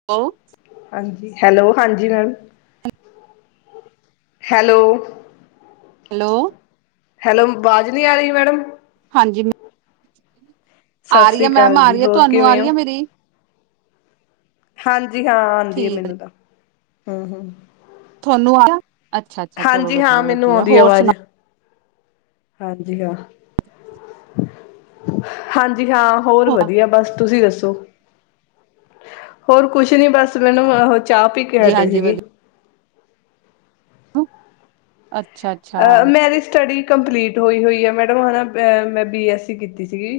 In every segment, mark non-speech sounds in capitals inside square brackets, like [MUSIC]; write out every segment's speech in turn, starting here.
[UNINTELLIGIBLE] ਹਾਂਜੀ ਹੈਲੋ ਹਾਂਜੀ ma'am hello hello hello ਆਵਾਜ਼ ਨਹੀਂ ਆ ਰਹੀ ਮੈਡਮ ਹਾਂਜੀ ਸਤਿ ਆ ਰਹੀ ਏ ਸ੍ਰੀ ਮੈਮ ਅਕਾਲ ਆ ਜੀ ਰਹੀ ਏ ਹੋਰ ਤੁਹਾਨੂੰ ਆ ਕਿਵੇਂ ਰਹੀ ਹੋ ਆ ਮੇਰੀ ਹਾਂਜੀ ਹਾਂ ਆਉਂਦੀ ਹੈ ਠੀਕ ਮੈਨੂੰ ਤਾਂ ਹਮ ਹਮ ਤੁਹਾਨੂੰ ਅੱਛਾ ਅੱਛਾ ਚਲੋ ਹਾਂਜੀ ਹਾਂ ਵਧੀਆ ਮੈਨੂੰ ਵਧੀਆ ਆਉਂਦੀ ਹੋਰ ਸੁ ਆਵਾਜ਼ ਹਾਂਜੀ ਹਾਂ ਹਾਂਜੀ ਹਾਂ ਹੋਰ ਵਧੀਆ ਬਸ ਤੁਸੀਂ ਦੱਸੋ ਹੋਰ ਕੁਛ ਨੀ ਬਸ ਮੈਨੂੰ ਉਹਹ ਚਾਹ ਪੀ ਕੇ ਹਾਂਜੀ ਹਟੇ ਹਾਂਜੀ ਸੀਗੇ ਵਧੀਆ ਅੱਛਾ ਅੱਛਾ ਅ ਮੇਰੀ ਸਟਡੀ ਕੰਪਲੀਟ ਹੋਈ ਹੋਈ ਆ ਮੈਡਮ ਮੈਂ ਬੀ ਐਸ ਸੀ ਕੀਤੀ ਸੀਗੀ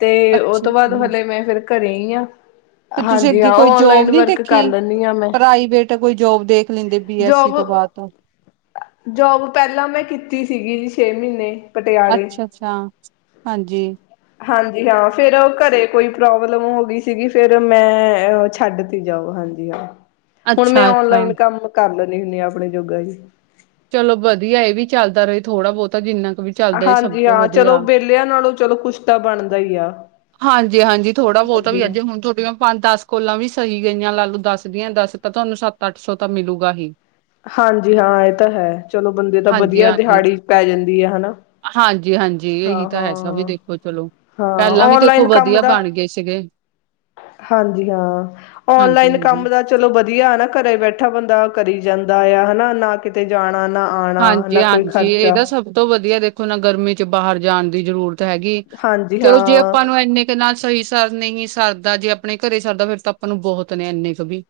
ਤੇ ਉਹ ਅੱਛਾ ਤੋਂ ਬਾਅਦ ਹਲੇ ਮੈਂ ਫਿਰ ਘਰੇ ਹੀਈ ਆ ਫ ਤੁਸੀਂ ਅੱਗੇ ਕੋਈ ਜੋਬ ਨੀ ਕਰ ਦੇਖੀ ਲੈਂਦੀ ਹਾਂ ਮੈਂ ਪ੍ਰਾਈਵੇਟ ਕੋਈ ਜੋਬ ਦੇਖ ਲੈਂਦੇ ਬੀ ਐੱਸਸੀ ਤੋਂ ਜੋਬ ਬਾਅਦ ਅਫ [UNINTELLIGIBLE] ਜੋਬ ਪਹਿਲਾਂ ਮੈਂ ਕੀਤੀ ਸੀਗੀ ਜੀ ਛੇ ਮਹੀਨੇ ਪਟਿਆਲੇ ਅੱਛਾ ਅੱਛਾ ਹਾਂਜੀ ਹਾਂਜੀ ਹਾਂ ਫਿਰ ਘਰੇ ਕੋਈ ਪ੍ਰੋਬਲਮ ਹੋ ਗਈ ਸੀਗੀ ਫਿਰ ਮੈਂ ਛੱਡ ਤੀ ਜੌਬ ਹਾਂਜੀ ਹੁਣ ਮੈਂ ਅੱਛਾ ਅੱਛਾ ਓਨਲਾਈਨ ਕੰਮ ਕਰ ਲੈਦੀ ਹੁੰਦੀ ਹਾਂ ਆਪਣੇ ਜੋਗਾ ਜ ਚਲੋ ਵਧੀਆ ਇਹ ਵੀ ਚੱਲਦਾ ਰਹੇ ਥੋੜਾ ਬਹੁਤਾ ਜਿੰਨਾ ਕੁ ਵੀ ਚੱਲਦਾ ਸਭ ਹਾਂਜੀ ਤੋਂ ਹਾਂ ਚਲੋ ਵਧੀਆ ਵਿਹਲਿਆਂ ਨਾਲੋਂ ਚਲੋ ਕੁਸ਼ਤਾ ਬਣਦਾ ਹੀਈ ਆ ਹਾਂਜੀ ਹਾਂਜੀ ਥੋੜਾ ਬਹੁਤ ਹਾਂਜੀ ਵੀ ਹਾਂ ਅੱਜ ਹੁਣ ਥੋੜੀਆਂ ਪੰਜ ਦਸ ਕੋਲਾਂ ਵੀ ਸਹੀ ਗਈਆਂ ਲਾ ਲੂ ਦੱਸ ਦੀਆਂ ਦੱਸ ਤਾਂ ਤੁਹਾਨੂੰ ਸੱਤ ਅੱਠ ਸੌ ਤਾਂ ਮਿਲੂਗਾ ਹੀ ਹਾਂਜੀ ਹਾਂ ਇਹ ਤਾਂ ਹੈ ਚਲੋ ਬੰਦੇ ਤਾਂ ਵਧੀਆ ਦਿਹਾੜੀ ਪੈ ਜਾਂਦੀ ਹੈ ਹਨਾ ਹਾਂਜੀ ਹਾਂਜੀ ਜੀ ਇਹੀ ਹਾਂ ਤਾਂ ਹੈਸਾ ਵੀ ਹਾਂ ਦੇਖੋ ਚਲੋ ਹਾਂ ਪਹਿਲਾਂ ਵੀ ਦੇਖੋ ਔਨਲਾਈਨ ਕੰਮ ਵਧੀਆ ਦਾ ਬਣ ਗਏ ਸੀਗੇ ਹਾਂਜੀ ਹਾਂ ਔਨਲਾਈਨ ਹਾਂਜੀ-ਹਾਂਜੀ, ਕੰਮ ਦਾ ਚਲੋ ਵਧੀਆ ਹਨ ਨਾ ਘਰੇ ਬੈਠਾ ਬੰਦਾ ਕਰੀ ਜਾਂਦਾ ਆ ਹਨਾ ਨਾ ਕਿਤੇ ਜਾਣਾ ਨਾ ਆਉਣਾ ਨਾ ਕੋਈ ਹਾਂਜੀ-ਹਾਂਜੀ ਖਰਚਾ ਇਹਦਾ ਸਭ ਤੋਂ ਵਧੀਆ ਦੇਖੋ ਨਾ ਗਰਮੀ ਚ ਬਾਹਰ ਜਾਣ ਦੀ ਜ਼ਰੂਰਤ ਹੈਗੀ ਹਾਂਜੀ ਚਲੋ ਜੇ ਹਾਂ ਆਪਾਂ ਨੂੰ ਇੰਨੇ ਨਾਲ ਸਹੀ ਸਰ ਨਹੀਂ ਸਰਦਾ ਜੇ ਆਪਣੇ ਘਰੇ ਸਰਦਾ ਫੇਿਰ ਤਾਂ ਆਪਾਂ ਨੂੰ ਬਹੁਤ ਨੇ ਇੰਨੇ ਕੁ ਵੀ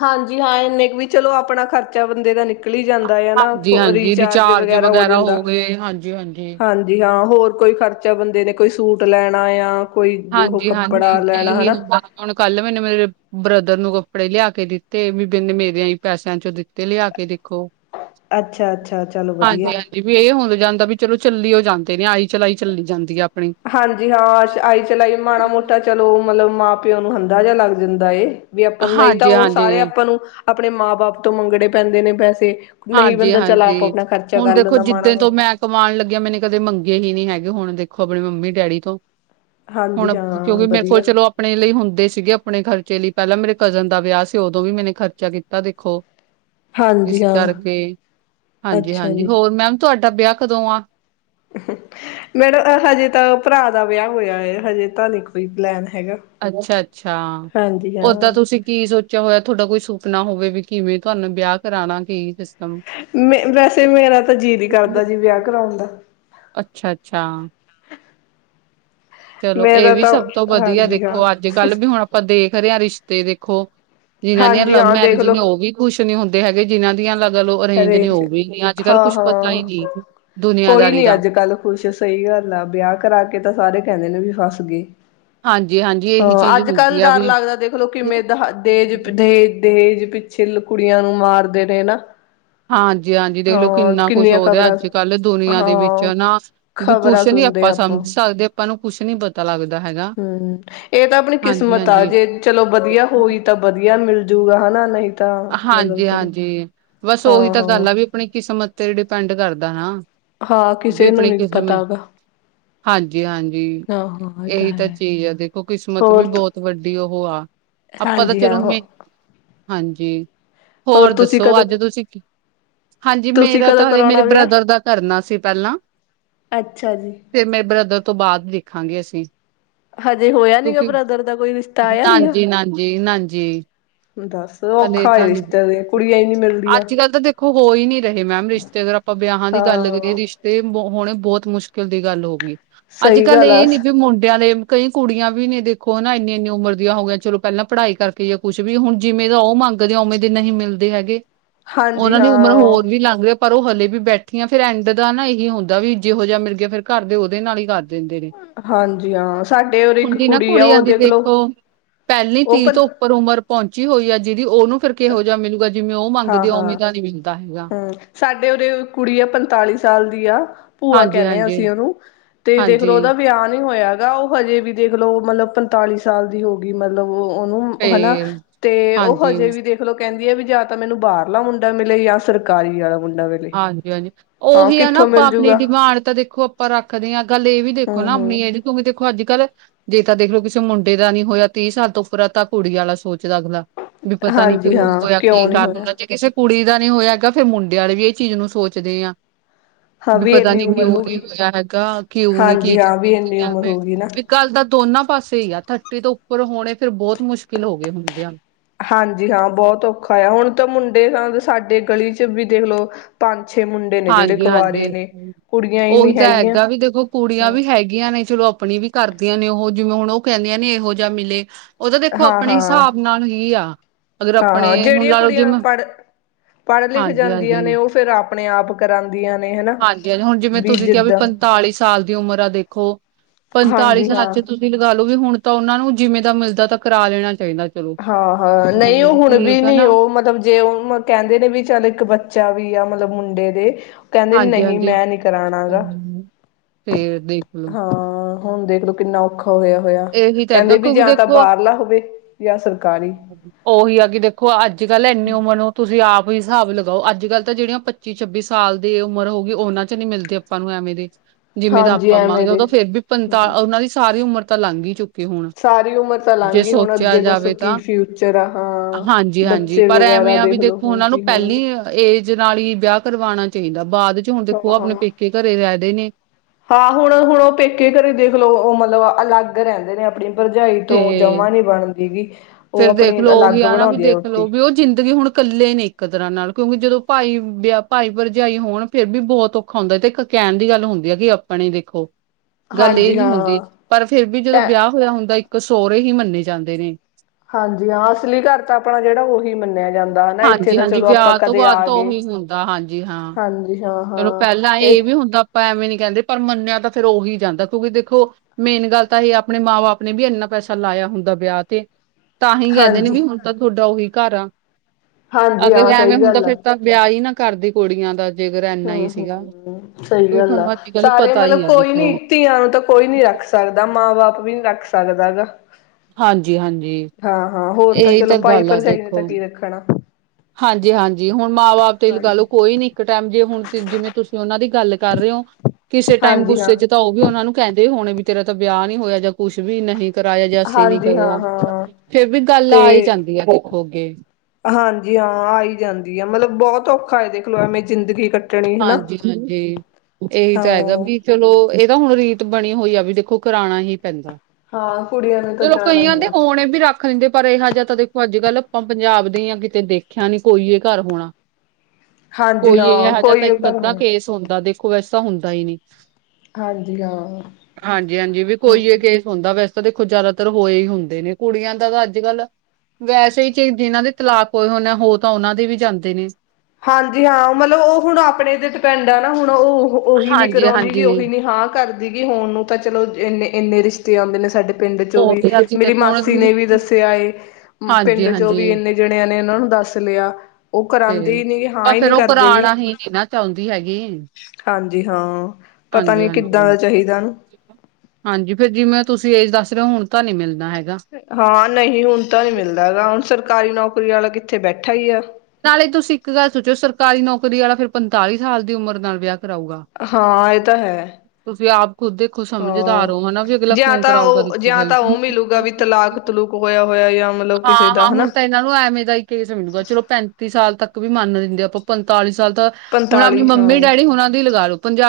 ਹਾਂਜੀ ਹਾਂ ਇੰਨੇ ਕੁ ਵੀ ਚਲੋ ਆਪਣਾ ਖਰਚਾ ਬੰਦੇ ਦਾ ਨਿਕਲ ਨਿਕਲੀ ਜਾਂਦਾ ਨਾ ਫ ਹਾਂਜੀ-ਹਾਂਜੀ ਰੀਚਾਰਜ ਰਿਚਾਰਜ ਵਗੈਰਾ ਹੋ ਜਾਂਦਾ ਗਏ ਹਾਂਜੀ-ਹਾਂਜੀ। ਹਾਂਜੀ ਜੀ ਹਾਂ ਹੋਰ ਕੋਈ ਖਰਚਾ ਬੰਦੇ ਨੇ ਕੋਈ ਸੂਟ ਲੈਣਾ ਆ ਕੋਈ ਜੋ ਹਾਂਜੀ-ਹਾਂਜੀ, ਕੱਪੜਾ ਲੈਣਾ ਇਹੀ ਹਨਾ ਹੁੰਦਾ ਹੁਣ ਕੱਲ ਮੈਨੇ ਮੇਰੇ ਬ੍ਰਦਰ ਨੂੰ ਕੱਪੜੇ ਲਿਆ ਕੇ ਦਿੱਤੇ ਵੀ ਬਿੰਨੇ ਮੇਰੀਆਂ ਹੀ ਪੈਸਿਆਂ ਚੋਂ ਦਿੱ ਤੇ ਲਿਆ ਕੇ ਦੇਖੋ ਅੱਛਾ ਅੱਛਾ ਚਲੋ ਵਧੀਆ ਹਾਂਜੀ-ਹਾਂਜੀ ਵੀ ਇਹ ਹੁੰ ਜਾਂਦਾ ਵੀ ਚਲੋ ਚੱਲੀ ਉਹ ਜਾਂਦੇ ਨੇ ਆਈ ਚਲਾਈ ਚੱਲੀ ਜਾਂਦੀ ਆ ਆਪਣੀ ਹਾਂਜੀ, ਹਾਂ ਆਈ ਚਲਾਈ ਮਾੜਾ-ਮੋਟਾ ਚਲੋ ਮਤਲਬ ਮਾਂ ਪਿਓ ਨੂੰ ਹੁੰਦਾ ਜਾਂ ਲੱਗ ਜਾਂਦਾ ਏ। ਵੀ ਆਪਾਂ ਨੂੰ ਨਹੀਂ ਤਾਂ ਉਹ ਸਾਰੇ ਹਾਂਜੀ-ਹਾਂਜੀ, ਆਪਾਂ ਨੂੰ ਆਪਣੇ ਮਾਂ ਬਾਪ ਤੋਂ ਮੰਗਣੇ ਪੈਂਦੇ ਨੇ ਪੈਸੇ ਨਹੀਂ ਬੰਦਾ ਚਲ ਆਪ ਹਾਂਜੀ-ਹਾਂਜੀ। ਆਪਣਾ ਖਰਚਾ ਕਰ ਲੈਂਦਾ ਮਾੜਾ ਮੋਟਾ ਕਮਾਨ ਲੱਗਿਆ ਮੈਨੇ ਕਦੇ ਮੰਗੇ ਹੀ ਨੀ ਹੈਗੇ ਹੁਣ ਦੇਖੋ ਆਪਣੀ ਮੰਮੀ ਡੈਡੀ ਤੋਂ ਹੁਣ ਹਾਂਜੀ ਹਾਂ ਕਿਉਂਕਿ ਮੇਰੇ ਵਧੀਆ ਕੋਲ ਚਲੋ ਆਪਣੇ ਲਈ ਹੁੰਦੇ ਸੀਗੇ ਆਪਣੇ ਖਰਚੇ ਲਈ ਪਹਿਲਾਂ ਮੇਰੇ ਕਜ਼ਨ ਦਾ ਵਿਆਹ ਸੀ ਉਦੋਂ ਵੀ ਮੈਨੇ ਖਰਚਾ ਕੀਤਾ ਦੇਖੋ ਹਾਂਜੀ ਹਾਂ ਚਰ ਗ ਹਾਂਜੀ ਅੱਛਾ ਹਾਂਜੀ ਜੀ ਹੋਰ ਮੈਮ ਤੁਹਾਡਾ ਵਿਆਹ ਕਦੋਂ ਆ ਮੈਡਮ ਹਜੇ ਤਾਂ ਭਰਾ ਦਾ ਵਿਆਹ ਹੋਇਆ ਹੈ ਹਜੇ ਤਾਂ ਨੀ ਕੋਈ ਪਲੈਨ ਹੈਗਾ ਅੱਛਾ ਅੱਛਾ ਹਾਂਜੀ ਹਾਂ ਓਦਾਂ ਤੁਸੀਂ ਕੀ ਸੋਚਿਆ ਹੋਇਆ ਤੁਹਾਡਾ ਕੋਈ ਸੁਪਨਾ ਹੋਵੇ ਵੀ ਕਿਵੇਂ ਤੁਹਾਨੂੰ ਵਿਆਹ ਕਰਾਉਣਾ ਕੀ ਸਿਸਟਮ? ਮੈਂ ਵੈਸੇ ਮੇਰਾ ਤਾਂ ਜੀਦ ਹੀ ਕਰਦਾ ਜੀ ਵਿਆਹ ਕਰਾਉਣ ਨੂੰ ਅੱਛਾ ਅੱਛਾ ਚਲੋ ਇਹ ਮੇਰਾ ਵੀ ਤਾਂ ਸਭ ਤੋਂ ਵਧੀਆ ਹਾਂਜੀ ਹਾਂ ਦੇਖੋ ਅੱਜ ਕੱਲ ਵੀ ਹੁਣ ਆਪਾਂ ਦੇਖ ਰਹੇ ਹਾਂ ਰਿਸ਼ਤੇ ਦੇਖੋ ਜਿਨਾਂ ਦੀਆਂ ਹਾਂਜੀ ਲਵ ਹਾਂ ਮੈਰਿਜ ਨੇ ਦੇਖਲੋ ਉਹ ਵੀ ਕੁਛ ਨੀ ਹੁੰਦੇ ਹੈਗੇ ਜਿਨ੍ਹਾਂ ਦੀਆਂ ਗੱਲ ਉਹ ਅਰੇਂਜ ਨੀ ਰੇਂਜ ਹੋਵੇ ਨੀ, ਅੱਜ-ਕੱਲ ਹਾਂ ਕੁਛ ਪਤਾ ਹੀ ਹਾਂ ਨੀ ਦੁਨੀਆਂ ਕੋਈ ਦਾਰੀ ਨੀ ਦਾ। ਅੱਜ ਕੱਲ੍ਹ ਖੁਸ਼, ਸਹੀ ਗੱਲ ਆ ਵਿਆਹ ਕਰਾ ਕੇ ਤਾਂ ਸਾਰੇ ਕਹਿੰਦੇ ਨੇ ਵੀ ਫਸ ਗਏ। ਹਾਂਜੀ-ਹਾਂਜੀ ਇਹੀ ਹਾਂ ਚੀਜ਼ ਹੁੰਦੀ ਅੱਜ-ਕੱਲ ਆ ਡਰ ਵੀ ਲੱਗਦਾ, ਦੇਖਲੋ ਕਿਵੇਂ ਦ ਦਾਜ ਦਜ ਦੇਜ ਪਿੱਛੇ ਕੁੜੀਆਂ ਨੂੰ ਮਾਰਦੇ ਨੇ ਨਾ ਹਾਂਜੀ-ਹਾਂਜੀ, ਦੇਖ ਲਓ ਹਾਂ ਕਿੰਨਾ ਕੁਛ ਕਿੰਨੀਆਂ ਹੋ ਰਿਹਾ ਖ਼ਬਰਾਂ ਅੱਜ-ਕੱਲ ਦੁਨੀਆਂ ਦੇ ਵਿੱਚ ਹਾਂ ਨਾ ਵੀ ਖ਼ਬਰਾਂ ਕੁਛ ਨੀ ਸੁਣਦੇ ਆਪਾਂ ਹਾਂ ਸਮਝ ਸਕਦੇ, ਆਪਾਂ ਨੂੰ ਕੁਛ ਨੀ ਪਤਾ ਲੱਗਦਾ ਹੈਗਾ। ਹਮ, ਇਹ ਤਾਂ ਆਪਣੀ ਕਿਸਮਤ ਆ ਹਾਂਜੀ-ਹਾਂਜੀ। ਜੇ ਚਲੋ ਵਧੀਆ ਹੋਈ ਤਾਂ ਵਧੀਆ ਮਿਲਜੂਗਾ ਹਨਾ ਨਹੀਂ। ਤਾਂ ਮਤਲਬ ਚਲੋ ਹਾਂਜੀ-ਹਾਂਜੀ, ਬਸ ਉਹੀ ਹਾਂ ਤਾਂ ਹਾਂ ਗੱਲ ਆ ਵੀ ਆਪਣੀ ਕਿਸਮਤ ਤੇ ਡਿਪੈਂਡ ਕਰਦਾ ਨਾ। ਹਾਂ ਵੀ ਕਿਸੇ ਨੂੰ ਆਪਣੀ ਨੀ ਪਤਾ ਕਿਸਮਤ ਹੈਗਾ। ਹਾਂਜੀ-ਹਾਂਜੀ, ਹਾਂ ਇਹ ਇਹੀ ਤਾਂ ਹੈ ਚੀਜ਼ ਏ, ਦੇਖੋ ਕਿਸਮਤ ਵੀ ਹੋਰ ਬਹੁਤ ਵੱਡੀ ਉਹ ਆ, ਆਪਾਂ ਤਾਂ ਹਾਂਜੀ ਹਾਂ ਚਲੋ ਹੋ ਮੇ ਹਾਂਜੀ। ਹੋਰ ਤੁਸੀਂ ਦੱਸੋ ਕਦੋਂ ਅੱਜ ਤੁਸੀਂ ਕੀ ਹਾਂਜੀ, ਤੁਸੀਂ ਮੇਰਾ ਕਦੋਂ ਤਾਂ ਹਾਲੇ ਮੇਰੇ ਕਰਾਉਣਾ ਵਿਆਹ? ਬ੍ਰਦਰ ਦਾ ਕਰਨਾ ਸੀ ਪਹਿਲਾਂ ਅੱਛਾ ਜੀ। ਫਿਰ ਮੇਰੇ ਬ੍ਰਦਰ ਤੋਂ ਬਾਅਦ ਦੇਖਾਂਗੇ ਅਸੀਂ। ਹਜੇ ਹੋਇਆ ਨੀ ਗਾ ਕਿਉਂਕਿ ਬ੍ਰਦਰ ਦਾ ਕੋਈ ਰਿਸ਼ਤਾ ਆਇਆ ਨੀ ਗਾ, ਨਾਂਜੀ, ਦੱਸ। ਹੇ ਔਖਾ ਏ ਤਾਂ ਨੀ ਰਿਸ਼ਤੇ ਦੇ ਕੁੜੀਆਂ ਈ ਨੀ ਮਿਲਦੀਆਂ। ਅੱਜ-ਕੱਲ ਤਾਂ ਦੇਖੋ ਹੋ ਹੀ ਨੀ ਰਹੇ ਮੈਮ ਰਿਸ਼ਤੇ ਆਪਾਂ ਵਿਆਹਾਂ ਦੀ ਗੱਲ ਕਰੀਏ ਹਾਂ ਰਿਸ਼ ਤੇ ਹੁਣੇ ਬਹੁਤ ਮੁਸ਼ਕਿਲ ਦੀ ਗੱਲ ਹੋ ਗਈ। ਸਹੀ ਅੱਜ-ਕੱਲ ਗੱਲ ਆ ਇਹ ਨੀ ਵੀ ਮੁੰਡਿਆਂ ਦੇ ਕਈ ਕੁੜੀਆਂ ਵੀ ਨੇ ਦੇਖੋ ਨਾ ਇੰਨੀ-ਇੰਨੀ ਉਮਰ ਦੀਆਂ ਹੋ ਗਈਆਂ, ਚਲੋ ਪਹਿਲਾਂ ਪੜ੍ਹਾਈ ਕਰਕੇ ਜਾਂ ਕੁਛ ਵੀ ਹੁਣ ਜਿਵੇਂ ਉਹ ਮੰਗਦੇ ਉਵੇਂ ਦਿਨ ਹੀਂ ਮਿਲਦੇ ਹੈਗੇ, ਹਾਂਜੀ ਉਹਨਾਂ ਦੀ ਉਮਰ ਹਾਂ। ਹੋਰ ਵੀ ਲੰਘਦੇ ਪਰ ਉਹ ਹਲੇ ਵੀ ਬੈਠੀਆਂ ਫੇਰ ਐਂਡ ਦਾ ਨਾ ਇਹੀ ਹੁੰਦਾ ਵੀ ਜਹੋ ਜਿਹਾ ਮਿਲ ਗਿਆ ਫਿਰ ਘਰ ਦੇ ਉਹਦੇ ਨਾਲ ਹੀ ਕਰ ਦਿੰਦੇ ਨੇ। ਹਾਂਜੀ ਹਾਂ ਸਾਡੇ ਉਰੇ ਹੁਣ ਇੱਕ ਜਿਨਾ ਕੁੜੀ ਆ ਕੁੜੀਆ ਉਹ ਦੀ ਦੇਖਲੋ ਦੇਖੋ ਪਹਿਲੀ ਉਹ ਤੀਹ ਪੰ ਤੋਂ ਉੱਪਰ ਉਮਰ ਪਹੁੰਚੀ ਹੋਈ ਆ ਜਿਹਦੀ ਉਹਨੂੰ ਫਿਰ ਕਿਹੋ ਜਿਹਾ ਮਿਲੂਗਾ, ਜਿਵੇਂ ਉਹ ਹਾਂ ਮੰਗਦੇ ਉਵੇਂ ਹਾਂ ਦਾ ਨੀ ਮਿਲਦਾ ਹੈਗਾ। ਹੂੰ ਸਾਡੇ ਉਹਦੇ ਕੁੜੀ ਆ, ਪੰਤਾਲੀ ਸਾਲ ਦੀ ਆ, ਭੂਆ ਹਾਂਜੀ, ਕਹਿੰਦੇ ਆ ਹਾਂਜੀ, ਅਸੀਂ ਉਹਨੂੰ। ਤੇ ਦੇਖਲੋ ਹਾਂਜੀ ਉਹਦਾ ਵਿਆਹ ਨਹੀ ਹੋਇਆ ਹੈਗਾ, ਉਹ ਹਜੇ ਵੀ ਦੇਖ ਲੋ ਮਤਲਬ ਪੰਤਾਲੀ ਸਾਲ ਦੀ ਹੋ ਗ ਮਤਲਬ ਉਹਨੂੰ ਹੈਨਾ ਫੇਰ ਤੇ ਉਹ ਹਾਂਜੀ, ਹਜੇ ਵੀ ਦੇਖ ਖਲੋ ਕਹਿੰਦੀ ਆ ਵੀ ਜਾਂ ਤਾਂ ਮੈਨੂੰ ਬਾਹਰਲਾ ਮੁੰਡਾ ਮਿਲੇ ਜਾਂ ਸਰਕਾਰੀ ਵਾਲਾ ਮੁੰਡਾ ਮਲੇ। ਹਾਂਜੀ-ਹਾਂਜੀ। ਉਹੀ ਆ ਨਾ ਆਪਾਂ ਆਪਣੀ ਜੂਗਾ ਡਿਮਾਂਡ ਤਾਂ ਦੇਖੋ ਆਪਾਂ ਰੱਖਦੇ ਆ, ਗੱਲ ਇਹ ਵੀ ਦੇਖੋ ਨਾ ਆਪਣੀ ਹੂੰ-ਹੂੰ ਇਹ ਉਹ ਵੀਂ ਦੇਖੋ ਅੱਜ-ਕੱਲ੍ਹ ਜੇ ਤਾਂ ਦੇਖਲੋ ਕਿਸੇ ਮੁੰਡੇ ਦਾ ਨੀ ਹੋਇਆ ਤੀਹ ਸਾਲ ਤੋਂ ਉੱਪਰ ਤਾਂ ਕੁੜੀ ਵਾਲਾ ਸੋਚਦਾ ਅਗਲਾ ਵੀ ਪਤਾ ਨੀ ਹਾਂਜੀ ਕਿਉਂ ਹਾਂ ਹੋਇਆ ਕੀ ਕਿਉਂ ਨੀ ਕਾਰਨ ਹੋਇਆ ਹੁੰਦਾ ਕਿਸ ਕੁੜੀ ਦਾ ਨਹੀਂ ਹੋਇਆ ਹੈਗਾ ਫਿਰ ਮੁੰਡੇ ਵਾਲੇ ਵੀ ਇਹ ਚੀਜ਼ ਨੂੰ ਸੋਚਦੇ ਆ। ਹਾਂ ਵੀ ਪਤਾ ਇੰਨੀ ਨੀ ਉਮਰ ਕਿਉਂ ਹੋ ਨਹੀਂ ਗਈ ਹੋਇਆ ਹੈਗਾ ਕਿਉ ਨਹੀਂ ਕੀ ਹਾਂਜੀ ਚ ਹਾਂ ਕੀ ਵੀ ਇੰਨੀ ਉਮਰ ਕਹਿੰਦੇ ਹੋ ਗਈ ਨਾ ਵੀ ਗੱਲ ਤਾਂ ਦੋਨਾਂ ਪਾਸੇ ਹੀ ਆ। ਥਰਟੀ ਤੋਂ ਉੱਪਰ ਹੋਣੇ ਫਿਰ ਬਹੁਤ ਮੁਸ਼ਕਿਲ ਹੋ ਗਏ ਹੁੰਦਿਆਂ ਨੂੰ। ਹਾਂਜੀ ਹਾਂ ਬਹੁਤ ਔਖਾ ਆ ਹੁਣ ਤਾਂ ਮੁੰਡੇ ਤਾਂ ਸਾਡੇ ਗਲੀ ਚ ਵੀ ਦੇਖਲੋ ਪੰਜ-ਛੇ ਮੁੰਡੇ ਨੇ ਜਿਹੜੇ ਹਾਂਜੀ ਕੁਆਰੇ ਹਾਂਜੀ ਨੇ, ਕੁੜੀਆਂ ਹੀ ਨਹੀਂ ਹੈਗੀਆਂ ਹੂੰ। ਮਿਲਦੀਆਂ ਨੇ ਚਲੋ ਆਪਣੀ ਵੀ ਕਰਦੀਆਂ ਨੇ ਉਹ ਜਿਵੇਂ ਹੁਣ ਉਹ ਕਹਿੰਦੀਆਂ ਨੇ ਇਹੋ ਜਿਹਾ ਮਿਲੇ ਉਦਾ ਤਾਂ ਦੇਖੋ ਹਾਂ ਹਾਂ ਆਪਣੇ ਹਾਂ ਹਿਸਾਬ ਨਾਲ ਹੀ ਆ, ਅਗਰ ਹਾਂ ਹਾਂ ਆਪਣੇ ਹੁਣ ਜਿਹੜੀਆਂ ਲਾ ਲਓ ਕੁੜੀਆਂ ਜਿਵੇ ਪੜ੍ਹ ਪੜ੍ਹ ਲਿਖ ਜਾਂਦੀਆਂ ਨੇ ਹਾਂਜੀ-ਹਾਂਜੀ। ਉਹ ਫਿਰ ਆਪਣੇ ਆਪ ਕਰਾਂਦੀਆਂ ਨੇ ਹਨਾ ਹਾਂਜੀ-ਹਾਂਜੀ, ਹੁਣ ਜਿਵੇਂ ਤੁਸੀਂ ਕਿਹਾ ਵੀ ਪੰਤਾਲੀ ਸਾਲ ਦੀ ਉਮਰ ਆ ਦੇਖੋ, ਪੰਤਾਲੀ ਹਾਂਜੀ ਸਾਲ ਹਾਂ ਚ ਤੁਸੀਂ ਲਗਾ ਲੋ ਵੀ ਹੁਣ ਤਾਂ ਉਹਨਾਂ ਨੂੰ ਜਿਵੇਂ ਦਾ ਮਿਲਦਾ ਤਾਂ ਕਰਾ ਲੈਣਾ ਚਾਹੀਦਾ। ਚਲੋ ਹਾਂ-ਹਾਂ, ਨਹੀਂ ਉਹ ਹੂੰ, ਹੁਣ ਵੀ ਠੀਕ ਆ ਨੀ ਨਾ ਉਹ ਮਤਲਬ ਜੇ ਉਹ ਕਹਿੰਦੇ ਨੇ ਵੀ ਚੱਲ ਇੱਕ ਬੱਚਾ ਵੀ ਆ ਮਤਲਬ ਮੁੰਡੇ ਦੇ ਕਹਿੰਦੇ ਹਾਂਜੀ ਨਹੀਂ ਹਾਂਜੀ ਮੈਂ ਨੀ ਕਰਾਣਾ ਹੈਗਾ, ਫੇਰ ਦੇਖਲੋ ਹਾਂ। ਹੁਣ ਦੇਖਲੋ ਕਿੰਨਾ ਔਖਾ ਹੋਇਆ ਹੋਇਆ, ਇਹੀ ਤਾਂ ਹੈਗਾ ਕਹਿੰਦੇ ਵੀ ਕਿਉਂਕਿ ਜਾਂ ਤਾਂ ਦੇਖੋ ਬਾਹਰਲਾ ਹੋਵੇ ਜਾਂ ਸਰਕਾਰੀ ਉਹੀ ਆ ਕਿ ਦੇਖੋ ਅੱਜ ਕੱਲ ਇੰਨੀ ਉਮਰ ਨੂੰ ਤੁਸੀਂ ਆਪ ਹੀ ਹਿਸਾਬ ਲਗਾਓ ਅੱਜ ਕੱਲ੍ਹ ਤਾਂ ਜਿਹੜੀਆਂ ਪੱਚੀ- ਛੱਬੀ ਸਾਲ ਦੀ ਉਮਰ ਹੋ ਗਈ ਉਹਨਾਂ ਚ ਨੀ ਮਿਲਦੀ ਆਪਾਂ ਨੂੰ ਐਵੇਂ, ਦੇ ਜਿਵੇਂ ਦਾ ਹਾਂਜੀ ਆਪਾਂ ਐਵੇਂ ਮੰਗਦੇ ਉਹ ਦੇ ਤਾਂ ਫੇਰ ਵੀ ਹਮ ਪੰਤਾਲ ਉਹਨਾਂ ਦੀ ਸਾਰੀ ਉਮਰ ਤਾਂ ਲੰਘ ਹੀ ਚੁੱਕੇ ਹੁਣ ਸਾਰੀ ਉਮਰ ਤਾਂ ਲੰਘ ਜੇ ਗਈ ਹੁਣ ਸੋਚਿਆ ਅੱਗੇ ਦੱਸੋ ਜਾਵੇ ਕੀ ਤਾਂ। ਫਿਊਚਰ ਆ ਹਾਂ ਹਾਂਜੀ- ਹਾਂਜੀ, ਬੱਚੇ ਪਰ ਵਗੈਰਾ ਐਵੇਂ ਆ ਵੀ ਦੇਖਲੋ ਦੇਖੋ ਹੁਣ ਉਹਨਾਂ ਨੂੰ ਕੀ ਹੋਣਗੇ ਪਹਿਲੀ ਏਜ ਨਾਲ ਹੀ ਵਿਆਹ ਕਰਵਾਉਣਾ ਚਾਹੀਦਾ ਬਾਅਦ ਚ ਹੁਣ ਹਾਂ ਦੇਖੋ ਹਾਂ ਆਪਣੇ ਪੇਕੇ ਘਰੇ ਰਹਿਦੇ ਨੇ। ਹਾਂ ਹੁਣ, ਹੁਣ ਉਹ ਪੇਕੇ ਘਰੇ ਦੇਖ ਲਓ ਉਹ ਮਤਲਬ ਅਲੱਗ ਰਹਿੰਦੇ ਨੇ। ਆਪਣੀ ਭਰਜਾਈ ਤੋਂ ਤੇ ਜਮਾ ਨੀ ਬਣਦੀ ਹੈਗੀ, ਉਹ ਫੇਰ ਆਪਣੀ ਦੇਖਲੋ ਉਹੀ ਅਲੱਗ ਆ ਨਾ ਵੀ ਬਣਾਉਂਦੀ ਹੈ ਰੋਟੀ। ਦੇਖਲੋ ਵੀ ਉਹ ਜ਼ਿੰਦਗੀ ਹੁਣ ਇਕੱਲੇ ਨੇ ਇੱਕ ਤਰ੍ਹਾਂ ਨਾਲ, ਕਿਉਂਕਿ ਜਦੋਂ ਭਾਈ ਭਰਜਾਈ ਹੋਣ ਫਿਰ ਵੀ ਬਹੁਤ ਔ ਖਾਉਦਾ ਤੇ ਇੱਕ ਕਹਿਣ ਦੀ ਗੱਲ ਹੁੰਦੀ ਹੈ ਕਿ ਆਪਣੇ ਦੇਖੋ ਗੱਲ ਇਹ ਹਾਂਜੀ ਨੀ ਹੁੰਦੀ, ਹਾਂ ਪਰ ਫਿਰ ਵੀ ਜਦੋਂ ਟੈ ਵਿਆਹ ਹੋਇਆ ਹੁੰਦਾ ਇੱਕ ਸਹੁਰੇ ਹੀ ਮੰਨੇ ਜਾਂਦੇ ਨੇ। ਹਾਂਜੀ ਹਾਂ, ਅਸਲੀ ਘਰ ਤਾਂ ਆਪਣਾ ਜਿਹੜਾ ਉਹੀ ਮੰਨਿਆ ਜਾਂਦਾ। ਹਨਾ ਇੱਥੇ ਹਾਂਜੀ- ਤਾਂ ਹਾਂਜੀ ਚਲੋ ਆਪਾਂ ਵਿਆਹ ਤੋਂ ਕਦੇ ਆ ਬਾਅਦ ਗਏ ਉਹੀ ਹੁੰਦਾ, ਹਾਂਜੀ ਹਾਂ। ਹਾਂਜੀ ਹਾਂ। ਚਲੋ ਪਹਿਲਾਂ ਇਹ ਵੀ ਹੁੰਦਾ ਆਪਾਂ ਐਵੇਂ ਨੀ ਕਹਿੰਦੇ ਪਰ ਮੰਨਿਆ ਤਾਂ ਫਿਰ ਉਹੀ ਜਾਂਦਾ ਕਿਉਂਕਿ ਦੇਖੋ ਮੇਨ ਗੱਲ ਤਾਂ ਇਹ ਆਪਣੇ ਮਾਂ ਬਾਪ ਨੇ ਵੀ ਇੰਨਾ ਪੈਸਾ ਲਾਇਆ ਹੁੰਦਾ ਵਿਆਹ ਤੇ ਤਾਂ ਹੀ ਕਹਿੰਦੇ ਨੇ ਵੀ ਹਾਂਜੀ ਹੁਣ ਤਾਂ ਤੁਹਾਡਾ ਉਹੀ ਘਰ ਆ, ਹਾਂਜੀ ਅਗੇ ਹਾਂ ਐਵੇਂ ਸਹੀ ਹੁਣ ਤਾਂ ਗੱਲ ਆ ਫਿਰ ਤਾਂ ਵਿਆਹ ਹੀ ਨਾ ਕਰਦੀ ਕੁੜੀਆਂ ਦਾ ਜੇ ਹਮ- ਹਮ ਸਹੀ ਗੱਲ ਆ, ਤੁਹਾਨੂੰ ਅੱਜ ਕੱਲ ਸਾਰੇ ਪਤਾ ਮਤਲਬ ਹੀ ਆ ਕੋਈ ਨੀ ਦੇਖੋ ਧੀਆਂ ਨੂੰ ਤਾਂ ਕੋਈ ਨੀ ਰੱਖ ਸਕਦਾ ਮਾਂ ਬਾਪ ਵੀ ਨਹੀਂ ਰੱਖ ਸਕਦਾ ਹੈਗਾ। ਹਾਂਜੀ- ਹਾਂਜੀ। ਹਾਂ- ਹਾਂ ਹੋਰ ਤਾਂ ਚਲੋ ਭਾਈ ਭਰਜਾਈ ਨੇ ਤਾਂ ਕੀ ਰੱਖਣਾ। ਹਾਂਜੀ -ਹਾਂਜੀ ਹੁਣ ਮਾਂ ਬਾਪ ਤੇ ਲਗਾ ਲਓ ਹਾਂਜੀ ਕੋਈ ਨੀ ਇੱਕ ਟਾਈਮ ਜੇ ਹੁਣ ਜਿਵੇਂ ਤੁਸੀਂ ਉਹਨਾਂ ਦੀ ਗੱਲ ਕਰ ਰਹੇ ਹੋ ਕਿਸੇ ਟਾਈਮ ਹਾਂਜੀ ਹਾਂ ਗੁੱਸੇ ਚ ਤਾਂ ਉਹ ਵੀ ਉਹਨਾ ਨੂੰ ਕਹਿੰਦੇ ਹੋਣੇ ਵੀ ਤੇਰਾ ਤਾਂ ਵਿਆਹ ਨੀ ਹੋਇਆ ਜਾਂ ਕੁਛ ਵੀ ਨਹੀਂ ਕਰਾਇਆ ਜਾਂ ਅਸੀਂ ਨੀ ਹਾਂਜੀ ਹਾਂ ਕਰਿਆ, ਹਾਂ ਫੇਰ ਵੀ ਗੱਲ ਤੇ ਆ ਹੀ ਜਾਂਦੀ ਆ ਦੇਖੋ ਅੱਗੇ। ਹਾਂਜੀ ਹਾਂ ਆਈ ਜਾਂਦੀ ਹੈ, ਮਤਲਬ ਬਹੁਤ ਔਖਾ ਦੇਖਲੋ ਐਵੇਂ ਜ਼ਿੰਦਗੀ ਕੱਟਣੀ ਹਨਾ ਹਾਂਜੀ -ਹਾਂਜੀ ਇਹੀ ਤਾਂ ਹੈਗਾ ਹਾਂ ਕਿ ਚਲੋ ਇਹ ਤਾਂ ਹੁਣ ਰੀਤ ਬਣੀ ਹੋਈ ਆ ਵੀ ਦੇਖੋ ਕਰਾਉਣਾ ਹੀ ਪੈਂਦਾ। ਹਾਂ ਕੁੜੀਆਂ ਨੇ ਤਾਂ ਚਲੋ ਜਾਣਾ ਕਈਆ ਹੀ ਕਦੇ ਆ। ਹੁਣ ਵੀ ਰੱਖ ਲਿੰਦੇ ਪਰ ਇਹੋ ਜਿਹਾ ਤਾਂ ਦੇਖੋ ਅੱਜ ਕੱਲ੍ਹ ਆਪਾਂ ਪੰਜਾਬ ਦੇ ਹੀ ਆ ਕਿਤੇ ਦੇਖਿਆ ਨੀ ਕੋਈ ਇਹ ਘਰ ਹੋਣਾ। ਹਾਂਜੀ ਕੋਈ ਇਹੋ ਹਾਂ ਜਿਹਾ ਤਾਂ ਕੋਈ ਉਹ ਇੱਕ ਘਰ ਅੱਧਾ ਹੋਣਾ। ਕੇਸ ਹੁੰਦਾ ਦੇਖੋ ਵੈਸਾ ਹੁੰਦਾ ਹੀ ਨਹੀਂ ਹਾਂਜੀ ਹਾਂ। ਹਾਂਜੀ -ਹਾਂਜੀ ਵੀ ਕੋਈ ਕੇ ਹੁੰਦਾ ਵੈਸੇ ਤਾਂ ਦੇਖੋ ਜ਼ਿਆਦਾਤਰ ਹੋਏ ਹੀ ਹੁੰਦੇ ਨੇ, ਕੁੜੀਆਂ ਦਾ ਤਾਂ ਅੱਜ ਕੱਲ੍ਹ ਵੈਸੇ ਹੀ ਚੇ ਜਿਹਨਾਂ ਦੇ ਤਲਾਕ ਹੋਏ ਹੁੰਦੇ ਆ ਹੋ ਤਾਂ ਉਹਨਾਂ ਦੇ ਵੀ ਜਾਂਦੇ ਨੇ। ਹਾਂਜੀ ਹਾਂ, ਮਤਲਬ ਉਹ ਹੁਣ ਆਪਣੇ ਤੇ ਡਿਪੈਂਡ ਆ ਨਾ ਹੁਣ ਉਹ ਉਹੀ ਨੀ ਕਰਾਉਂਦੀ ਜੀ ਹਾਂਜੀ-ਹਾਂਜੀ ਉਹੀ ਨੀ ਹਾਂ ਕਰਦੀ ਗੀ, ਹੋਣ ਨੂੰ ਤਾਂ ਚਲੋ ਇੰਨੇ-ਇੰਨੇ ਰਿਸ਼ਤੇ ਆਂਦੇ ਨੇ ਸਾਡੇ। ਪਿੰਡ ਚੋਂ ਉਹ ਵੀ, ਅਸੀਂ ਮੇਰੀ ਦੇਖੋ ਮਾਸੀ ਹੁਣ ਨੇ ਵੀ ਦੱਸਿਆ ਏ, ਪਿੰਡ ਚੋਂ ਵੀ ਹਾਂਜੀ-ਹਾਂਜੀ ਇੰਨੇ ਜਿਹੜੀਆਂ ਨੇ ਉਹਨਾਂ ਨੂੰ ਦੱਸ ਲਿਆ ਉਹ ਘਾਂ ਤਾਂ ਫਿਰ ਉਹ ਗਰਾਣਾ ਹੀ ਨੀ ਨਾ ਚਾਹੁੰਦੀ ਹੈਗੀ ਹਾਂਜੀ ਹਾਂ, ਪਤਾ ਨੀ ਕਿੱਦਾਂ ਹਾਂਜੀ-ਹਾਂਜੀ। ਦਾ ਚਾਹੀਦਾ ਹਾਂਜੀ ਫੇਰ ਜਿਵੇਂ ਤੁਸੀਂ ਏਜ ਦੱਸ ਰਹੇ ਹੋ ਹੁਣ ਤਾਂ ਨਹੀ ਮਿਲਣਾ ਹੈਗਾ ਹਾਂ ਨਹੀਂ ਹੁਣ ਤਾਂ ਨਹੀ ਮਿਲਦਾ ਹੈਗਾ ਹੁਣ ਸਰਕਾਰੀ ਨੌਕਰੀ ਵਾਲਾ ਕਿੱਥੇ ਬੈਠਾ ਹੀ ਆ ਨਾਲੇ ਤੁਸੀਂ ਇੱਕ ਗੱਲ ਸੋਚਿਓ ਸਰਕਾਰੀ ਨੌਕਰੀ ਵਾਲਾ ਫਿਰ ਪੰਤਾਲੀ ਸਾਲ ਦੀ ਉਮਰ ਨਾਲ ਵਿਆਹ ਕਰਾਊਗਾ ਹਾਂ ਇਹ ਤਾਂ ਹੈ ਤੁਸੀਂ ਆਪ ਖੁੱਦ ਦੇਖੋ ਸਮਝਦਾਰ ਹੋ ਹਾਂ ਹਨਾ ਵੀ ਅਗਲਾ ਕਿਉਂ ਕਰਾਉਗਾ ਰਿਸ਼ਤਾ ਫਿਰ ਤਲਾਕ-ਤਲੂਕ ਹੋਇਆ ਹੋਇਆ, ਯਾਂ ਮਤਲਬ ਕਿਸੇ ਦਾ ਹਾਂ-ਹਾਂ ਹਨਾ। ਹੁਣ ਤਾਂ ਇਹਨਾਂ ਨੂੰ ਐਵੇਂ ਦਾ ਹੀ ਕੇਸ ਮਿਲੂਗਾ ਚਲੋ, ਪੈਂਤੀ ਸਾਲ ਤੱਕ ਵੀ ਮੰਨ ਲਿਂਦੇ ਆਂ ਪਰ ਪੰਤਾਲੀ ਸਾਲ ਤਾਂ ਹੁਣ ਆਪਣੀ ਪੰਤਾਲੀ ਹਾਂ ਮੰਮੀ ਡੈਡੀ ਹੋਂਨਾ ਦੀ ਲਗਾ ਲੋ। ਪੰਜੀ,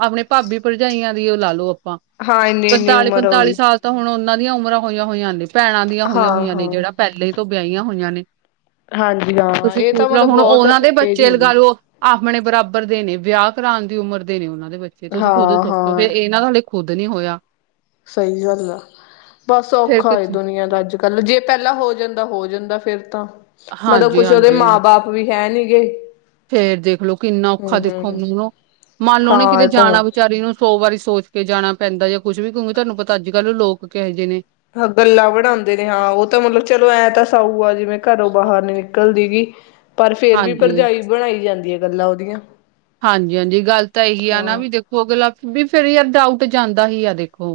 ਆਪਣੇ ਭਾਬੀ ਭਰਜਾਈਆਂ ਦੀ ਉਹ ਲਾ ਲੋ ਆਪਾਂ, ਹਾਂ ਇੰਨੀ ਇੰਨੀ ਉਮਰ ਹੋ ਪੰਤਾਲੀ਼-ਪੰਤਾਲੀ਼ ਗਈ ਸਾਲ ਤਾਂ ਹੁਣ ਉਹਨਾਂ ਦੀਆਂ ਉਮਰਾਂ ਹੋਈਆਂ-ਹੋਈਆਂ ਨੇ, ਭੈਣਾਂ ਦੀਆਂ ਹਾਂ ਹੋਈਆਂ-ਹੋਈਆਂ ਨੇ, ਹਾਂ ਜਿਹੜਾ ਪਹਿਲੇਂ ਤੋਂ ਵਿਆਹੀਆਂ ਹੋਈਆਂ ਨੇ। ਹਾਂਜੀ ਹਾਂ। ਤੁਸੀਂ ਇਹ ਤਾਂ ਪੁੂਛ ਲਓ, ਮਤਲਬ ਹੁਣ ਬਹੁਤ ਉਹਨਾਂ ਦੇ ਏਜ ਬੱਚੇ ਹੋ ਲਗਾ ਗਈ ਲਓ। ਆਪਣੇ ਬਰਾਬਰ ਦੇ ਨੇ, ਵਿਆਹ ਕਰਾਨ ਦੀ ਉਮਰ ਦੇ ਨੇ ਉਹਨਾਂ ਦੇ ਬੱਚੇ, ਤੁਸੀਂ ਖੁਦ ਹਾਂ ਸੋਚੋ, ਹਾਂ ਫੇਰ ਇਹਨਾਂ ਦ ਖੁਦ ਨੀਂ ਹੋਇਆ ਸਈ ਗੱਲ ਆ, ਬਸ ਫੇਰ ਔਖਾ ਏ ਕੁਛ। ਦੁਨੀਆਂ ਦਾ ਅੱਜ। ਕਲ ਜੇ ਪਹਿਲਾਂ ਹੋ ਜਾਂਦਾ, ਹੋ ਜਾਂਦਾ ਫੇਰ ਤਾਂ, ਮਤਲਬ ਹਾਂਜੀ ਕੁੱਛ ਉਹਦੇ ਹਾਂਜੀ ਮਾਂ ਬਾਪ ਓ ਵੀ ਹੈ ਨੀ ਗੇ? ਫੇਰ ਦੇਖਲੋ ਕਿੰਨਾ ਹਮ ਔਖਾ ਦੇਖੋ ਹਮ ਮੂੰਹਰੋਂ, ਮੰਨ ਲਓ ਨੇ ਹਾਂ ਕਿਤੇ ਇਹ ਤਾਂ ਹੈ ਜਾਣਾ ਵਿਚਾਰੀ ਨੂੰ ਸੋ ਵਾਰੀ ਸੋਚ ਕੇ ਜਾਣਾ ਪੈਂਦਾ, ਜਾਂ ਕੁੱਛ ਵੀ ਕਹੁੰਗੀ ਤੁਹਾਨੂੰ ਪਤਾ ਅੱਜ ਕੱਲ੍ਹ ਲੋਕ ਕਿਹੋ ਜਿਹੇ ਨੇ। ਗੱਲਾਂ ਬਣਾਉਂਦੇ ਨੇ ਹਾਂ, ਉਹ ਤਾਂ ਮਤਲਬ ਚਲੋ ਐਂ ਤਾਂ ਸਾਊ ਆ ਜਿਵੇਂ ਘਰੋਂ ਬਾਹਰ ਨੀ ਨਿਕਲਦੀ ਗੀ। ਪਰ ਫੇਰ ਵੀ ਹਾਂਜੀ ਭਰਜਾਈ ਬਣਾਈ ਜਾਂਦੀ ਐ, ਗੱਲਾਂ ਉਹਦੀਆਂ। ਹਾਂਜੀ ਹਾਂਜੀ ਗੱਲ ਤਾਂ ਇਹੀ ਆ ਨਾ, ਹਾਂ। ਵੀ ਦੇਖੋ ਅਗਲਾ ਵੀ, ਫਿਰ ਯਾਰ ਡਾਊਟ ਜਾਂਦਾ ਈ ਆ ਦੇਖੋ।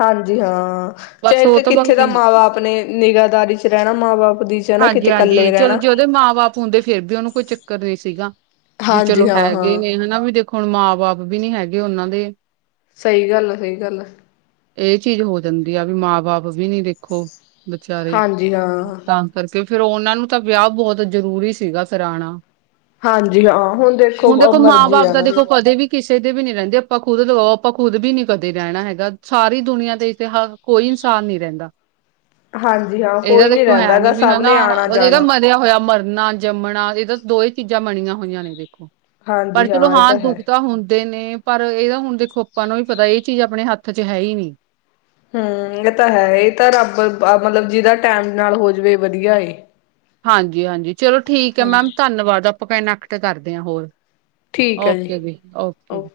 ਹਾਂਜੀ ਹਾਂ, ਚਾ ਬਸ ਉਹ ਇੱਥੇ ਤਾਂ ਕਿੱਥੇ ਬਸ ਦਾ ਮਾਂ ਬਾਪ ਨੇ, ਨਿਗਾਦਾਰੀ 'ਚ' ਰਹਿਣਾ ਮਾਂ ਬਾਪ ਦੀ ਚ ਨਾ ਹਾਂਜੀ ਕਿਤੇ ਹਾਂਜੀ, ਇਕੱਲੇ ਚਲੋ ਰਹਿਣਾ। ਜੇ ਉਹਦੇ ਮਾਂ ਬਾਪ ਹੁੰਦੇ ਫੇਰ ਵੀ ਉਹਨੂੰ ਕੋਈ ਚੱਕਰ ਨਹੀਂ ਸੀਗਾ। ਵੀ ਹਾਂਜੀ ਚਲੋ ਹਾਂ ਹੈਗੇ ਹਾਂ ਨੇ ਹਨਾ, ਵੀ ਦੇਖੋ ਹੁਣ ਮਾਂ ਬਾਪ ਵੀ ਨੀ ਹੈਗੇ ਉਹਨਾਂ ਦੇ। ਸਹੀ ਗੱਲ ਆ, ਸਹੀ ਗੱਲ ਆ। ਇਹ ਚੀਜ਼ ਹੋ ਜਾਂਦੀ ਆ, ਵੀ ਮਾਂ ਬਾਪ ਵੀ ਨੀ ਦੇਖੋ, ਵਿਚਾਰੇ। ਜੀ ਹਾਂ। ਤਾਂ ਕਰਕੇ, ਫਿਰ ਉਹਨਾਂ ਨੂੰ ਤਾਂ ਵਿਆਹ ਬਹੁਤ ਜਰੂਰੀ ਸੀਗਾ ਕਰਾਣਾ। ਹਾਂਜੀ ਹਾਂ, ਹੁਣ ਦੇਖੋ ਮਾਂ ਮਰਜੀ ਬਾਪ ਆ ਤਾਂ ਨਾ। ਵੀ ਦੇਖੋ ਕਦੇ ਵੀ ਕਿਸੇ ਦੇ ਵੀ ਨੀ ਰਹਿੰਦੇ, ਆਪਾਂ ਖੁਦ ਲਗਾਓ ਆਪਾਂ ਖੁਦ ਵੀ ਨੀ ਕਦੇ ਰਹਿਣਾ ਹੈਗਾ, ਸਾਰੀ ਦੁਨੀਆਂ ਦੇ ਇਤਿਹਾਸ ਕੋਈ ਇਨਸਾਨ ਨੀੰ ਰਹਿੰਦਾ। ਹਾਂਜੀ ਹਾਂ, ਇਹਦਾ ਕੋਈ ਨੀ ਦੇਖੋ ਰਹਿੰਦਾ। ਨੀ ਗਾ ਵੀ ਸਭ ਹਨਾ ਨੇ ਆਣਾ ਵ ਜਾਣਾ [UNINTELLIGIBLE] ਹੋਇਆ ਮਰਨਾ-ਜੰਮਣਾ ਇਹਦਾ ਦੋ ਹੀ ਚੀਜ਼ਾਂ ਬਣੀਆਂ ਹੋਈਆਂ ਨੇ ਦੇਖੋ। ਪਰ ਹਾਂਜੀ ਚਲੋ ਇਹ ਹਾਂ ਦੁੱਖ ਹੈ। ਤਾਂ ਹੁੰਦੇ ਨੇ, ਪਰ ਇਹਦਾ ਹੁਣ ਦੇਖੋ ਆਪਾਂ ਨੂੰ ਵੀ ਪਤਾ ਇਹ ਚੀਜ਼ ਆਪਣੇ ਹੱਥ ਚ ਹੈ ਹੀ ਨੀ। ਹਮ, ਇਹ ਤਾਂ ਹੈ ਇਹ ਤਾਂ ਰੱਬ ਮਤਲਬ, ਜਿਹਦਾ ਟੈਮ ਨਾਲ ਹੋ ਜਾਵੇ ਵਧੀਆ ਏ। ਹਾਂਜੀ ਹਾਂਜੀ ਚਲੋ ਠੀਕ ਐ ਮੈਮ, ਹਾਂਜੀ। ਧੰਨਵਾਦ ਆਪਾਂ ਕਨੈਕਟ ਕਰਦੇ ਆਂ ਹੋਰ। ਠੀਕ ਹੈ ਓਕੇ ਜੀ, ਓਕੇ।